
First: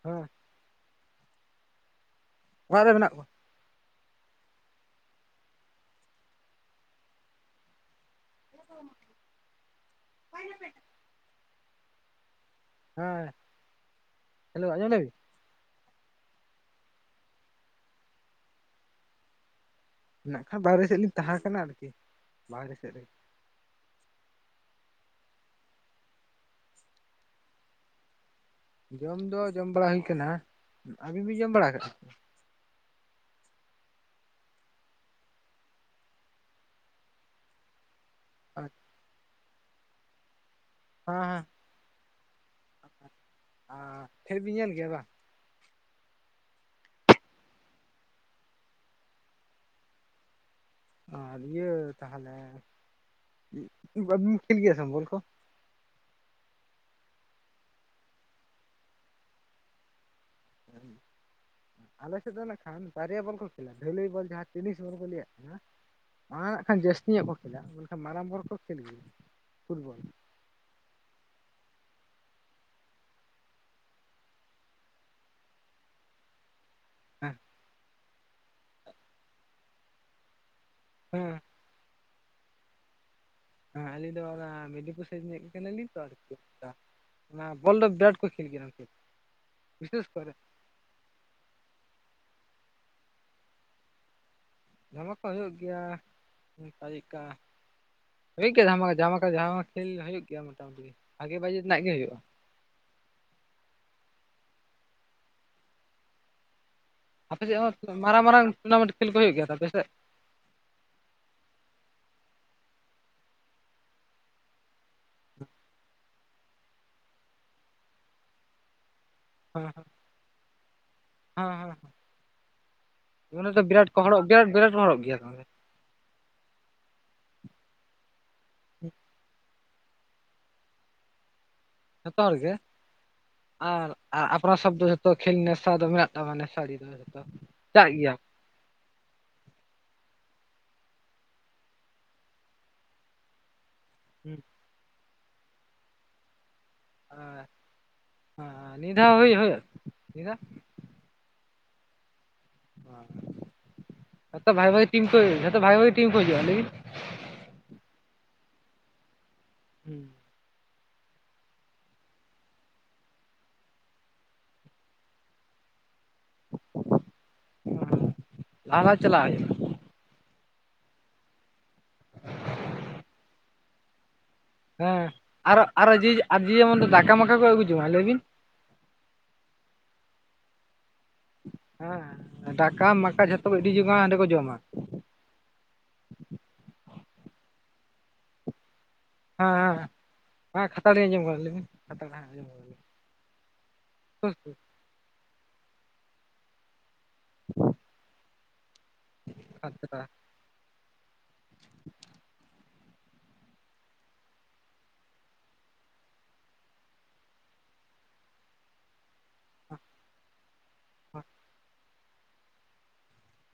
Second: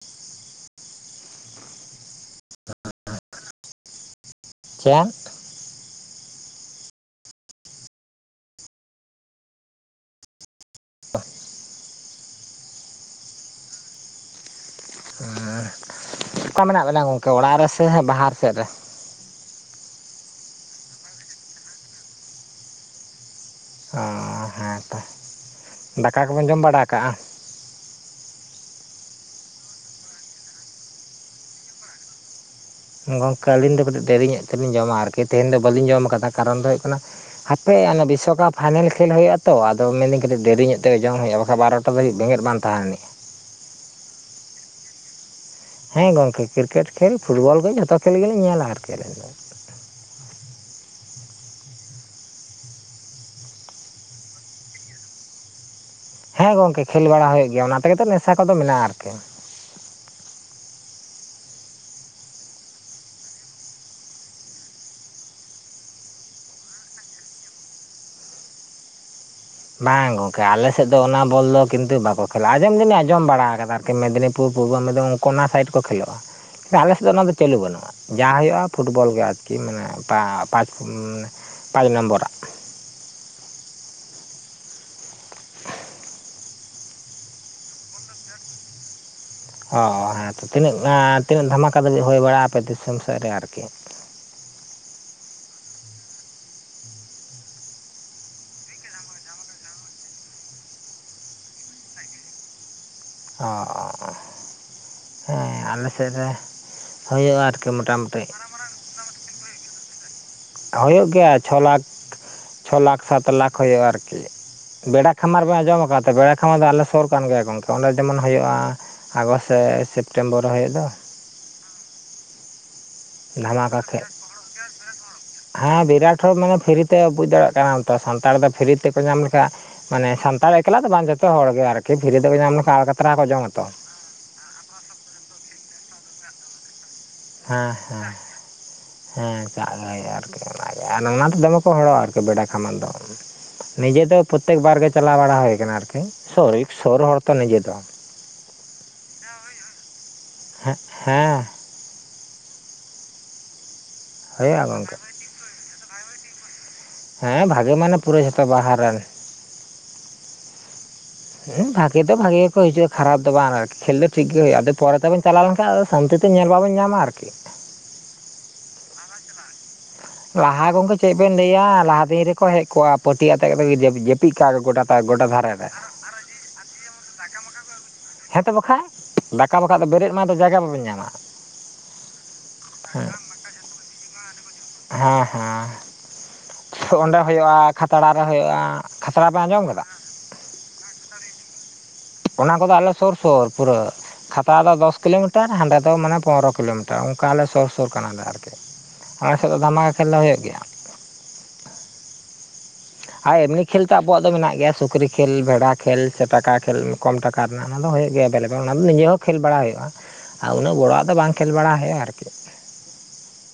ᱦᱮᱸ᱾ ᱚᱲᱟᱜ ᱨᱮ ᱢᱮᱱᱟᱜ ᱠᱚᱣᱟ᱾
ᱪᱮᱫ?
ᱮ ᱜᱳ ᱚᱠᱟᱭ ᱮᱱᱟᱯᱮ?
[unintelligible]
ᱦᱮᱸ ᱦᱮᱞᱳ ᱟᱸᱡᱚᱢ ᱫᱟᱵᱤ
ᱟᱸ ᱚᱠᱟ ᱢᱮᱱᱟᱜ ᱵᱮᱱᱟ ᱜᱚᱝᱠᱮ ᱚᱲᱟᱜ ᱨᱮᱥᱮ ‌ᱦᱟᱸᱜ ᱵᱟᱦᱟᱨ ᱥᱮᱜ ᱨᱮ?
ᱮᱱᱟᱜ ᱠᱷᱟᱡ ᱵᱟᱦᱨᱮ ᱥᱮᱜ ᱞᱤᱧ ᱛᱟᱦᱮᱸ ᱠᱟᱱᱟ ᱟᱨᱠᱤ ᱵᱟᱦᱨᱮ ᱥᱮᱜ ᱨᱮ᱾
ᱚ ᱦᱮᱸᱛᱚ ᱫᱟᱠᱟ ᱠᱚᱵᱮᱱ ᱡᱚᱢ ᱵᱟᱲᱟ ᱠᱟᱜ-ᱟ?
ᱡᱚᱢ ᱫᱚ ᱡᱚᱢ ᱵᱟᱲᱟ ᱦᱩᱭ ᱠᱟᱱᱟ, ᱟᱵᱤᱱ ᱵᱤᱱ ᱡᱚᱢ ᱵᱟᱲᱟ ᱠᱟᱜ-ᱟ?
ᱜᱚᱝᱠᱮ ᱟᱹᱞᱤᱧ ᱫᱚ ᱠᱟᱹᱴᱤᱡ ᱫᱮᱨᱤ ᱧᱚᱜ ᱛᱮᱞᱤᱧ ᱡᱚᱢᱟ ᱟᱨᱠᱤ ᱛᱮᱦᱮᱧ ᱫᱚ ᱵᱟᱹᱞᱤᱧ ᱡᱚᱢ ᱠᱟᱫᱟ ᱠᱟᱨᱚᱱ ᱫᱚ ᱦᱩᱭᱩᱜ ᱠᱟᱱᱟ᱾ ᱦᱟᱯᱮ ᱟᱱᱮ ᱵᱤᱥ ᱪᱷᱚᱠᱟ
ᱦᱮᱸ
ᱯᱷᱟᱭᱱᱮᱞ ᱠᱷᱮᱞ ᱦᱩᱭᱩᱜ-ᱟ ᱛᱚ ᱟᱫᱚ ᱢᱮᱱ ᱫᱟᱹᱧ ᱠᱟᱹᱴᱤᱡ ᱫᱮᱨᱤ ᱧᱚᱜ ᱛᱮ ᱡᱚᱢ ᱦᱩᱭᱩᱜ-ᱟ
ᱦᱮᱸ
ᱵᱟᱠᱷᱟᱡ ᱵᱟᱨᱚᱴᱟ ᱫᱷᱟᱹᱵᱤᱡ ᱵᱮᱸᱜᱮᱫ ᱵᱟᱝ ᱛᱟᱦᱮᱱᱟ᱾
ᱚᱸᱻ ᱠᱷᱮᱞ ᱵᱤᱱ ᱧᱮᱞ ᱜᱮᱭᱟ ᱵᱟᱝ?
ᱦᱮᱸ ᱜᱚᱝᱠᱮ ᱠᱤᱨᱠᱮᱴ ᱠᱷᱮᱞ ᱯᱷᱩᱴᱵᱚᱞ ᱜᱮ ᱡᱚᱛᱚ ᱠᱷᱮᱞ ᱜᱮᱞᱤᱧ ᱧᱮᱞᱟ ᱟᱨᱠᱤ ᱟᱹᱞᱤᱧ ᱫᱚ᱾
ᱟᱨ ᱤᱭᱟᱹ ᱛᱟᱦᱚᱞᱮ ᱩᱸᱜ ᱵᱟᱹᱵᱤᱱ ᱠᱷᱮᱞ ᱜᱮᱭᱟ ᱥᱮ ᱵᱚᱞ ᱠᱚ?
ᱦᱮᱸ ᱜᱚᱝᱠᱮ ᱠᱷᱮᱞ ᱵᱟᱲᱟ ᱦᱩᱭᱩᱜ ᱜᱮᱭᱟ ᱚᱱᱟ ᱛᱮᱜᱮ ᱛᱚ ᱢᱮᱥᱟ ᱠᱚᱫᱚ ᱢᱮᱱᱟᱜ-ᱟ ᱟᱨᱠᱤ᱾
[unintelligible] ᱟᱞᱮ ᱥᱮᱜ ᱫᱚ ᱱᱟᱜ ᱠᱷᱟᱱ ᱵᱟᱨᱭᱟ ᱵᱚᱞ ᱠᱚ ᱠᱷᱮᱞᱟ ᱰᱟᱹᱞᱟᱹᱭ ᱵᱚᱞ ᱡᱟᱦᱟᱸ ᱛᱤᱱᱤᱥ ᱵᱚᱞ ᱠᱚ ᱞᱟᱹᱭᱟᱜ ᱠᱟᱱᱟ᱾ ᱱᱟᱜ ᱠᱷᱟᱱ ᱡᱟᱹᱥᱛᱤ ᱧᱚᱜ ᱠᱚ ᱠᱷᱮᱞᱟ ᱢᱮᱱᱠᱷᱟᱱ ᱢᱟᱨᱟᱝ ᱵᱚᱨ ᱠᱚ ᱠᱷᱮᱞ ᱜᱮᱭᱟ᱾ ᱯᱷᱩᱴᱵᱚᱞ
ᱵᱟᱝ ᱜᱚ ᱟᱞᱮᱥᱮᱫ ᱫᱚ ᱚᱱᱟ ᱵᱚᱞ ᱫᱚ ᱠᱤᱱᱛᱩ ᱵᱟᱠᱚ ᱠᱷᱮᱞᱟ-ᱟ ᱟᱡᱚᱢ ᱫᱩᱞᱤᱧ ᱟᱸᱡᱚᱢ ᱵᱟᱲᱟ ᱟᱠᱟᱫᱟ ᱟᱨᱠᱤ ᱢᱮᱫᱽᱱᱤᱯᱩᱨ ᱯᱩᱨᱵᱚ ᱢᱮᱫᱽᱱᱤᱯᱩᱨ ᱠᱚᱱᱟ ᱥᱟᱭᱤᱰ ᱠᱚ ᱠᱷᱮᱞᱳᱜ-ᱟ ᱾ ᱟᱞᱮ ᱥᱮᱫ ᱫᱚ ᱚᱱᱟ ᱫᱚ
ᱦᱮᱸ
ᱪᱟᱹᱞᱩ ᱵᱟᱹᱱᱩᱜ-ᱟ ᱡᱟᱦᱟᱸ ᱦᱩᱭᱩᱜ-ᱟ ᱯᱷᱩᱴᱵᱚᱞ ᱜᱮ ᱟᱨᱠᱤ ᱢᱟᱱᱮ ᱯᱟᱪ ᱯᱟᱪ
ᱦᱮᱸ
ᱱᱚᱢᱵᱚᱨᱟᱜ
ᱦᱮᱸ ᱟᱹᱞᱤᱧ ᱫᱚ ᱚᱱᱟ ᱢᱮᱰᱤᱯᱩᱨ ᱥᱟᱭᱤᱡ ᱧᱮᱡ ᱠᱟᱱᱟᱞᱤᱧ ᱛᱚ ᱟᱨᱠᱤ ᱚᱱᱟ ᱵᱚᱞ ᱫᱚ ᱵᱤᱨᱟᱴ ᱠᱚ ᱠᱷᱮᱞ ᱜᱮᱭᱟ
ᱚ
ᱵᱤᱥᱮᱥ
ᱦᱮᱸ
ᱠᱚᱨᱮ
ᱛᱚ ᱛᱤᱱᱟᱹᱜ ᱛᱤᱱᱟᱹᱜ ᱫᱷᱟᱢᱟᱠᱟ ᱫᱷᱟᱹᱵᱤᱡ ᱦᱩᱭ ᱵᱟᱲᱟᱜ-ᱟ ᱟᱯᱮ ᱫᱤᱥᱚᱢ ᱥᱮᱫ ᱨᱮ ᱟᱨᱠᱤ
ᱫᱷᱟᱢᱟᱠᱟ ᱠᱚ ᱦᱩᱭᱩᱜ ᱜᱮᱭᱟ ᱚᱱᱠᱟ ᱞᱮᱠᱟ ᱦᱩᱭᱩᱜ ᱜᱮᱭᱟ ᱡᱟᱦᱟ ᱫᱷᱟᱢᱟᱠᱟ ᱡᱟᱦᱟ ᱠᱷᱮᱞ ᱦᱩᱭᱩᱜ ᱜᱮᱭᱟ ᱢᱚᱴᱟᱢᱩᱴᱤ ᱵᱷᱟᱜᱮ ᱵᱟᱡᱮᱴ ᱨᱮᱱᱟᱜ ᱜᱮ ᱦᱩᱭᱩᱜ-ᱟ ᱾
ᱚ ᱦᱮᱸ ᱟᱞᱮ ᱥᱮᱫ ᱨᱮ ᱦᱩᱭᱩᱜᱼᱟ
ᱟᱯᱮᱥᱮᱫ
ᱟᱨᱠᱤ
ᱦᱚᱸ ᱢᱟᱨᱟᱝ
ᱢᱚᱴᱟᱢᱩᱴᱤ
ᱢᱟᱨᱟᱝ ᱴᱩᱨᱱᱟᱢᱮᱱᱴ ᱠᱷᱮᱞ ᱠᱚ ᱦᱩᱭᱩᱜ ᱜᱮᱭᱟ ᱛᱚ ᱟᱯᱮᱥᱮᱫ?
ᱦᱩᱭᱩᱜ ᱜᱮᱭᱟ ᱪᱷᱚ ᱞᱟᱠ ᱪᱷᱚ ᱞᱟᱠ ᱥᱟᱛ ᱞᱟᱠᱷ ᱦᱩᱭᱩᱜ-ᱟ ᱟᱨᱠᱤ ᱵᱮᱲᱟ ᱠᱷᱟᱢᱟᱨ ᱵᱮᱱ ᱟᱸᱡᱚᱢ ᱟᱠᱟᱫᱟ ᱛᱚ ᱵᱮᱲᱟ ᱠᱷᱟᱢᱟᱨ ᱫᱚ ᱟᱞᱮ ᱥᱩᱨ ᱠᱟᱱ ᱜᱮᱭᱟ ᱜᱚᱝᱠᱮ ᱚᱸᱰᱮ ᱡᱮᱢᱚᱱ ᱦᱩᱭᱩᱜ-ᱟ ᱾ ᱟᱜᱚᱥᱴ ᱥᱮ
ᱦᱮᱸ
ᱥᱮᱯᱴᱮᱢᱵᱚᱨ ᱨᱮ ᱦᱩᱭᱩᱜ ᱫᱚ
ᱦᱮᱸ ᱦᱮᱸ ᱚᱱᱚ
ᱫᱷᱟᱢᱟᱠᱟ
ᱵᱤᱨᱟᱴ ᱠᱚ
ᱠᱷᱮᱞ
ᱦᱚᱨᱚᱜ ᱵᱤᱨᱟᱴ ᱵᱤᱨᱟᱴ ᱠᱚ ᱦᱚᱨᱚᱜ ᱜᱮᱭᱟ ᱛᱟᱦᱮ
ᱦᱮᱸ ᱵᱤᱨᱟᱴ ᱦᱚᱸ ᱢᱟᱱᱮ ᱯᱷᱤᱨᱤᱛᱮ ᱵᱩᱡᱽ ᱫᱟᱲᱮᱭᱟᱜ ᱠᱟᱱᱟ ᱛᱚ ᱥᱟᱱᱛᱟᱲ ᱫᱚ ᱯᱷᱤᱨᱤ ᱛᱮᱠᱚ ᱧᱟᱢ ᱞᱮᱠᱷᱟᱱ ᱢᱟᱱᱮ ᱥᱟᱱᱛᱟᱲ ᱮᱠᱞᱟ ᱫᱚ ᱵᱟᱝ ᱡᱚᱛᱚ ᱦᱚᱲ ᱜᱮ ᱟᱨᱠᱤ ᱯᱷᱤᱨᱤ
ᱡᱷᱚᱛᱚ ᱦᱚᱲ
ᱫᱚ
ᱜᱮ
ᱧᱟᱢ ᱞᱮᱠᱷᱟᱱ ᱟᱲ ᱠᱟᱛᱲᱟ ᱠᱚ ᱡᱚᱢ ᱟᱛᱚ
ᱟᱨ ᱟᱨ ᱟᱯᱱᱟᱨ ᱥᱚᱵᱽ ᱫᱚ ᱡᱚᱛᱚ ᱠᱷᱮᱞ ᱱᱮᱥᱟ ᱫᱚ ᱢᱮᱱᱟᱜ-ᱟ ᱱᱮᱥᱟᱹᱲᱤ ᱫᱚ ᱾
ᱦᱮᱸ ᱦᱮᱸ ᱦᱮᱸ ᱪᱟᱜ ᱟᱨᱠᱤ ᱚᱱᱟᱜ ᱚᱱᱟᱛᱮ ᱫᱚᱢᱮ ᱠᱚ ᱦᱚᱲᱚᱜ-ᱟ ᱟᱨᱠᱤ ᱵᱮᱲᱟ ᱠᱷᱟᱢᱟᱨ ᱫᱚ ᱱᱤᱡᱮ ᱫᱚ
ᱦᱩᱸ
ᱯᱨᱚᱛᱛᱮᱠ ᱵᱟᱨ ᱜᱮ ᱪᱟᱞᱟᱣ ᱵᱟᱲᱟ ᱦᱩᱭᱩᱜ ᱟᱨᱠᱤ ᱥᱚᱨ ᱥᱩᱨ ᱦᱚᱲ ᱛᱚ ᱱᱤᱡᱮ ᱫᱚ
ᱦᱮ ᱱᱤᱭᱟᱹ ᱫᱷᱟᱶ ᱦᱩᱭ ᱦᱩᱭᱩᱜ-ᱟ ᱱᱤᱭᱟᱫᱷᱟᱣ
ᱦᱮᱸ ᱦᱮᱸ
ᱡᱚᱛᱚ
ᱦᱩᱭᱩᱜᱼᱟ
ᱵᱷᱟᱜᱤ ᱵᱷᱟᱜᱤ
ᱜᱚᱝᱠᱮ
ᱴᱤᱢ ᱠᱚ ᱡᱚᱛᱚ ᱵᱷᱟᱜᱤ ᱵᱷᱟᱜᱤ ᱴᱤᱢ ᱠᱚ ᱦᱤᱡᱩᱜ-ᱟ ᱞᱟᱹᱭ ᱵᱤᱱ
ᱦᱮᱸ ᱵᱷᱟᱜᱤ ᱢᱟᱱᱮ ᱯᱩᱨᱟᱹ ᱡᱷᱚᱛᱚ ᱵᱟᱦᱟ ᱨᱮᱱ
ᱦᱩ
ᱦᱸ ᱵᱷᱟᱜᱤ ᱫᱚ ᱵᱷᱟᱜᱤ ᱜᱮᱠᱚ ᱦᱤᱡᱩᱜᱼᱟ ᱠᱷᱟᱨᱟᱯ ᱫᱚ ᱵᱟᱝ ᱟᱨ ᱠᱷᱮᱞ ᱫᱚ ᱴᱷᱤᱠ ᱜᱮ ᱦᱩᱭᱩᱜ-ᱟ ᱟᱫᱚ ᱯᱚᱨᱮ ᱛᱮᱵᱚᱱ ᱪᱟᱞᱟᱣ ᱞᱮᱱᱠᱷᱟᱱ ᱥᱟᱱᱛᱤᱛᱮ ᱧᱮᱞ ᱵᱟᱵᱤᱱ ᱧᱟᱢᱟ ᱟᱨᱠᱤ
ᱞᱟᱦᱟ ᱞᱟᱦᱤ ᱪᱟᱞᱟᱜ ᱦᱩᱭᱩᱜ-ᱟ ᱾
ᱞᱟᱦᱟ ᱜᱚᱝᱠᱮ ᱪᱮᱫ ᱵᱮᱱ ᱞᱟᱹᱭᱟ ᱞᱟᱦᱟ ᱫᱤᱱ ᱨᱮᱠᱚ ᱦᱮᱡ ᱠᱚᱜ-ᱟ ᱯᱟᱹᱴᱭᱟᱹ ᱟᱛᱮ ᱛᱤᱡ ᱠᱟᱜ ᱜᱮ ᱜᱚᱴᱟ
ᱦᱮᱸ
ᱜᱚᱰᱟ ᱫᱷᱟᱨᱮ
ᱟᱨᱚ
ᱨᱮ
ᱟᱨᱚ ᱡᱮ ᱟᱨ ᱡᱮᱢᱚᱱ ᱫᱚ ᱫᱟᱠᱟ ᱢᱟᱠᱟ ᱠᱚ ᱟᱹᱜᱩ ᱡᱚᱝᱟ ᱞᱟᱹᱭᱵᱤᱱ
ᱦᱮᱸᱛᱚ ᱵᱟᱠᱷᱟᱡ ᱫᱟᱠᱟ ᱵᱟᱠᱷᱟᱡ ᱫᱚ ᱵᱮᱨᱮᱫ ᱢᱟᱫᱚ ᱡᱟᱭᱜ-ᱟ ᱵᱟᱵᱚᱱ ᱧᱟᱢᱟ ᱾
ᱦᱮᱸ ᱫᱟᱠᱟ ᱢᱟᱠᱟ ᱡᱷᱚᱛᱚ ᱠᱚ ᱤᱫᱤ ᱡᱚᱝ-ᱟ ᱦᱟᱸᱰᱮ ᱠᱚ ᱡᱚᱢᱟ ᱾
ᱦᱮᱸ ᱦᱮᱸ ᱚᱸᱰᱮ ᱦᱩᱭᱩᱜᱼᱟ, ᱠᱷᱟᱛᱲᱟ ᱨᱮ ᱦᱩᱭᱩᱜᱼᱟ ᱾
ᱦᱮᱸ ᱦᱮᱸ ᱦᱮᱸ ᱠᱷᱟᱛᱲᱤ ᱟᱸᱡᱚᱢ ᱠᱟᱫᱟ ᱞᱮᱭ ᱵᱤᱱ ᱠᱷᱟᱛᱲᱟ ᱦᱮᱸ ᱟᱸᱡᱚᱢ
ᱚᱱᱟ ᱠᱚᱫᱚ ᱟᱞᱮ ᱥᱳᱨ ᱥᱳᱩᱨ ᱯᱩᱨᱟᱹ ᱠᱷᱟᱛᱲᱟ ᱫᱚ ᱫᱚᱥ ᱠᱤᱞᱳᱢᱤᱴᱟᱨ ᱦᱟᱸᱰᱮ ᱫᱚ ᱢᱟᱱᱮ ᱯᱚᱱᱨᱚ ᱠᱤᱞᱳᱢᱤᱴᱟᱨ᱾ ᱛᱚ ᱚᱱᱠᱟ ᱟᱞᱮ ᱥᱩᱨ ᱥᱩᱨ ᱠᱟᱱᱟᱞᱮ ᱟᱨᱠᱤ ᱟᱞᱮ ᱥᱮᱫ ᱫᱚ ᱫᱷᱟᱢᱟᱠᱟ
ᱠᱟᱫᱟᱞᱤᱧ
ᱠᱷᱮᱞ ᱞᱮ ᱦᱩᱭᱩᱜ ᱜᱮᱭᱟ ᱾
[inaudible]
ᱟᱨ ᱮᱢᱱᱤ ᱠᱷᱮᱞ ᱛᱚ ᱟᱵᱚᱣᱟᱜ ᱫᱚ ᱢᱮᱱᱟᱜ ᱜᱮᱭᱟ ᱥᱩᱠᱨᱤ ᱠᱷᱮᱞ ᱵᱷᱮᱰᱟ ᱠᱷᱮᱞ ᱥᱮ ᱴᱟᱠᱟ ᱠᱷᱮᱞ ᱠᱚᱢ ᱴᱟᱠᱟ ᱨᱮᱱᱟᱜ ᱚᱱᱟ ᱫᱚ ᱦᱩᱭᱩᱜ ᱜᱮᱭᱟ ᱮᱵᱮᱞᱮᱵᱮᱞ ᱚᱱᱟ ᱫᱚ ᱱᱤᱡᱮ ᱦᱚᱸ ᱠᱷᱮᱞ ᱵᱟᱲᱟ ᱦᱩᱭᱩᱜᱼᱟ ᱾ ᱟᱨ ᱩᱱᱟᱹᱜ ᱵᱚᱲᱚ ᱟᱜ ᱫᱚ ᱵᱟᱝ ᱠᱷᱮᱞ ᱵᱟᱲᱟ ᱦᱩᱭᱩᱜᱼᱟ ᱟᱨᱠᱤ᱾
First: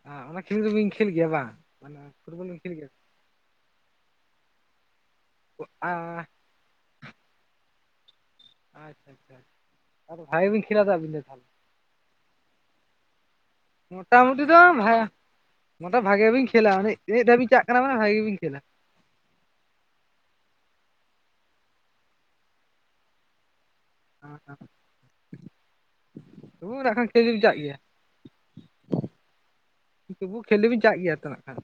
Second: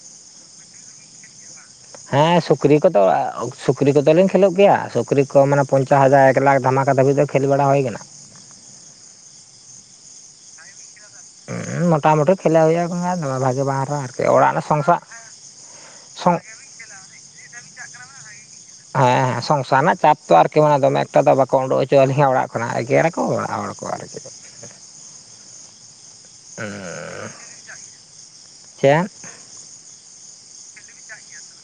ᱟ ᱚᱱᱟ ᱠᱷᱮᱞ ᱫᱚᱵᱤᱱ ᱠᱷᱮᱞ ᱜᱮᱭᱟ ᱵᱟᱝ? ᱢᱟᱱᱮ
ᱦᱮᱸ
ᱯᱷᱩᱴᱵᱚᱞ ᱵᱤᱱ ᱠᱷᱮᱞ
ᱥᱩᱠᱨᱤ
ᱜᱮᱭᱟ
ᱠᱚᱫᱚ ᱥᱩᱠᱨᱤ ᱠᱚᱫᱚᱞᱤᱧ ᱠᱷᱮᱞᱳᱜ ᱜᱮᱭᱟ ᱥᱩᱠᱨᱤ ᱠᱚ ᱢᱟᱱᱮ ᱯᱚᱧᱪᱟᱥ ᱦᱟᱡᱟᱨ ᱮᱠ ᱞᱟᱠᱷ ᱫᱷᱟᱢᱟ ᱠᱟ ᱫᱷᱟᱹᱵᱤᱡ ᱫᱚ ᱠᱷᱮᱞ ᱵᱟᱲᱟ ᱦᱩᱭ ᱟᱠᱟᱱᱟ ᱾
ᱟᱪᱪᱷᱟ ᱟᱪᱪᱷᱟ ᱟᱫᱚ ᱵᱷᱟᱜᱮ ᱵᱤᱱ ᱠᱷᱮᱞᱟ ᱟᱹᱵᱤᱱ ᱫᱚ ᱛᱟᱦᱚᱞᱮ?
ᱩᱸ ᱢᱚᱴᱟ ᱢᱩᱴᱤ ᱠᱷᱮᱞᱟ ᱦᱩᱭᱩᱜᱼᱟ, ᱫᱚᱢᱮ ᱵᱷᱟᱜᱤ
ᱢᱚᱴᱟᱢᱩᱴᱤ ᱫᱚ ᱵᱷᱟ ᱢᱚᱴᱟ ᱵᱷᱟᱜᱮ
ᱦᱮᱸ
ᱵᱤᱱ ᱠᱷᱮᱞᱟ ᱤᱱᱟᱹᱜ ᱫᱷᱟᱣᱵᱤᱱ ᱪᱟᱜ ᱠᱟᱱᱟ ᱢᱟᱱᱮ ᱵᱷᱟᱜᱮ ᱜᱮᱵᱤᱱ ᱠᱷᱮᱞᱟ᱾
ᱦᱮᱸ ᱥᱚᱝᱥᱟᱨ ᱨᱮᱱᱟᱜ ᱪᱟᱯ ᱛᱚ ᱟᱨᱠᱤ ᱫᱚᱢᱮ ᱮᱠᱴᱟ ᱫᱚ ᱵᱟᱠᱚ ᱩᱰᱳᱜ ᱚᱪᱚᱣᱟᱞᱤᱧᱟ ᱚᱲᱟᱜ ᱠᱷᱚᱱᱟᱜ ᱮᱜᱮᱨ ᱟᱠ ᱚᱲᱟᱜ ᱦᱚᱲ ᱠᱚ ᱟᱨᱠᱤ
[unintelligible] ᱛᱩᱵᱩ ᱱᱟᱜᱠᱷᱟᱱ ᱠᱷᱮᱞ ᱫᱚᱞᱤᱧ ᱪᱟᱜ ᱜᱮᱭᱟ?
ᱪᱮᱫ
ᱛᱩᱵᱩ ᱠᱷᱮᱞ ᱥᱚᱵᱤᱱ ᱪᱟᱜ ᱜᱮᱭᱟ ᱛᱚ ᱱᱟᱜ ᱠᱷᱟᱱ?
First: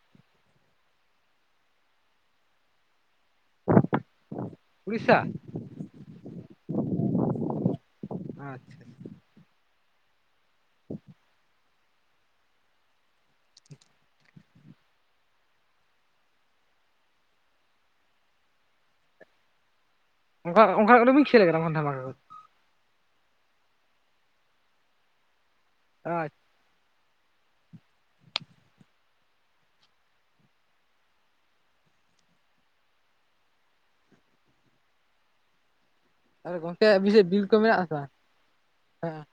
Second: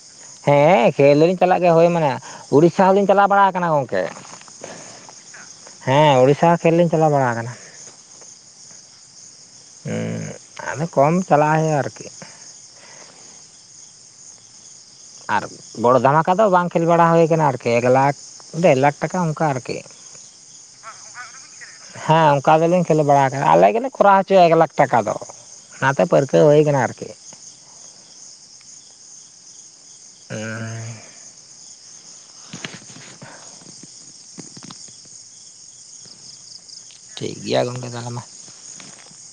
ᱦᱮᱸ ᱠᱷᱮᱞ ᱫᱚᱞᱤᱧ ᱪᱟᱞᱟᱜ ᱜᱮ ᱦᱳᱭ ᱢᱟᱱᱮ ᱩᱲᱤᱥᱥᱟ ᱦᱚᱸᱞᱤᱧ ᱪᱟᱞᱟᱣ ᱵᱟᱲᱟ ᱠᱟᱱᱟ ᱜᱚᱝᱠᱮ᱾
ᱩᱲᱤᱥᱥᱟ
ᱦᱮᱸ ᱩᱲᱤᱥᱥᱟ ᱦᱚ ᱠᱷᱮᱞ ᱞᱤᱧ ᱪᱟᱞᱟᱣ ᱵᱟᱲᱟ ᱠᱟᱱᱟ᱾
ᱟᱪᱪᱷᱟ ᱪᱷᱟ
ᱩᱸ ᱟᱫᱚ ᱠᱚᱢ ᱪᱟᱞᱟᱜ ᱦᱩᱭᱩᱜᱼᱟ ᱟᱨᱠᱤ᱾
[inaudible]
ᱟᱨ ᱵᱚᱲᱚ ᱫᱷᱟᱢᱟᱠᱟ ᱫᱚ ᱵᱟᱝ ᱠᱷᱮᱞ ᱵᱟᱲᱟ ᱦᱩᱭ ᱟᱠᱟᱱᱟ ᱟᱨᱠᱤ, ᱮᱠ ᱞᱟᱠ ᱰᱮᱲ ᱞᱟᱠᱷ ᱴᱟᱠᱟ ᱚᱱᱠᱟ ᱟᱨᱠᱤ᱾
ᱚᱱᱠᱟ ᱚᱱᱠᱟ ᱠᱚᱨᱮ ᱵᱤᱱ ᱠᱷᱮᱞ ᱠᱟᱱᱟ ᱵᱟᱝ ᱫᱷᱟᱢᱟᱠᱟ ᱠᱚᱨᱮ
ᱦᱮᱸ ᱚᱠᱟ ᱫᱚᱞᱤᱧ ᱠᱷᱮᱞᱳ ᱵᱟᱲᱟ ᱟᱠᱟᱫᱟ ᱟᱞᱮ ᱜᱮᱞᱮ ᱠᱚᱨᱟᱣ ᱦᱚᱪᱚᱭᱟ ᱮᱠᱞᱟᱠᱷ ᱴᱟᱠᱟ ᱫᱚ, ᱚᱱᱟᱛᱮ
ᱟᱪᱪᱷᱟ
ᱯᱟᱹᱨᱠᱟᱹᱣ ᱦᱩᱭ ᱟᱠᱟᱱᱟ ᱟᱨᱠᱤ ᱾ ᱦᱮᱸ
ᱜᱚᱝᱠᱮ ᱟᱵᱤᱱ ᱥᱮᱫ
ᱴᱷᱤᱠ
ᱵᱤᱨ ᱠᱚ
ᱜᱮᱭᱟ
ᱢᱮᱱᱟᱜ-ᱟ
ᱜᱚᱢᱠᱮ
ᱥᱮ ᱵᱟᱝ
ᱛᱟᱦᱚᱞᱮ ᱢᱟ
ᱦᱮᱸ?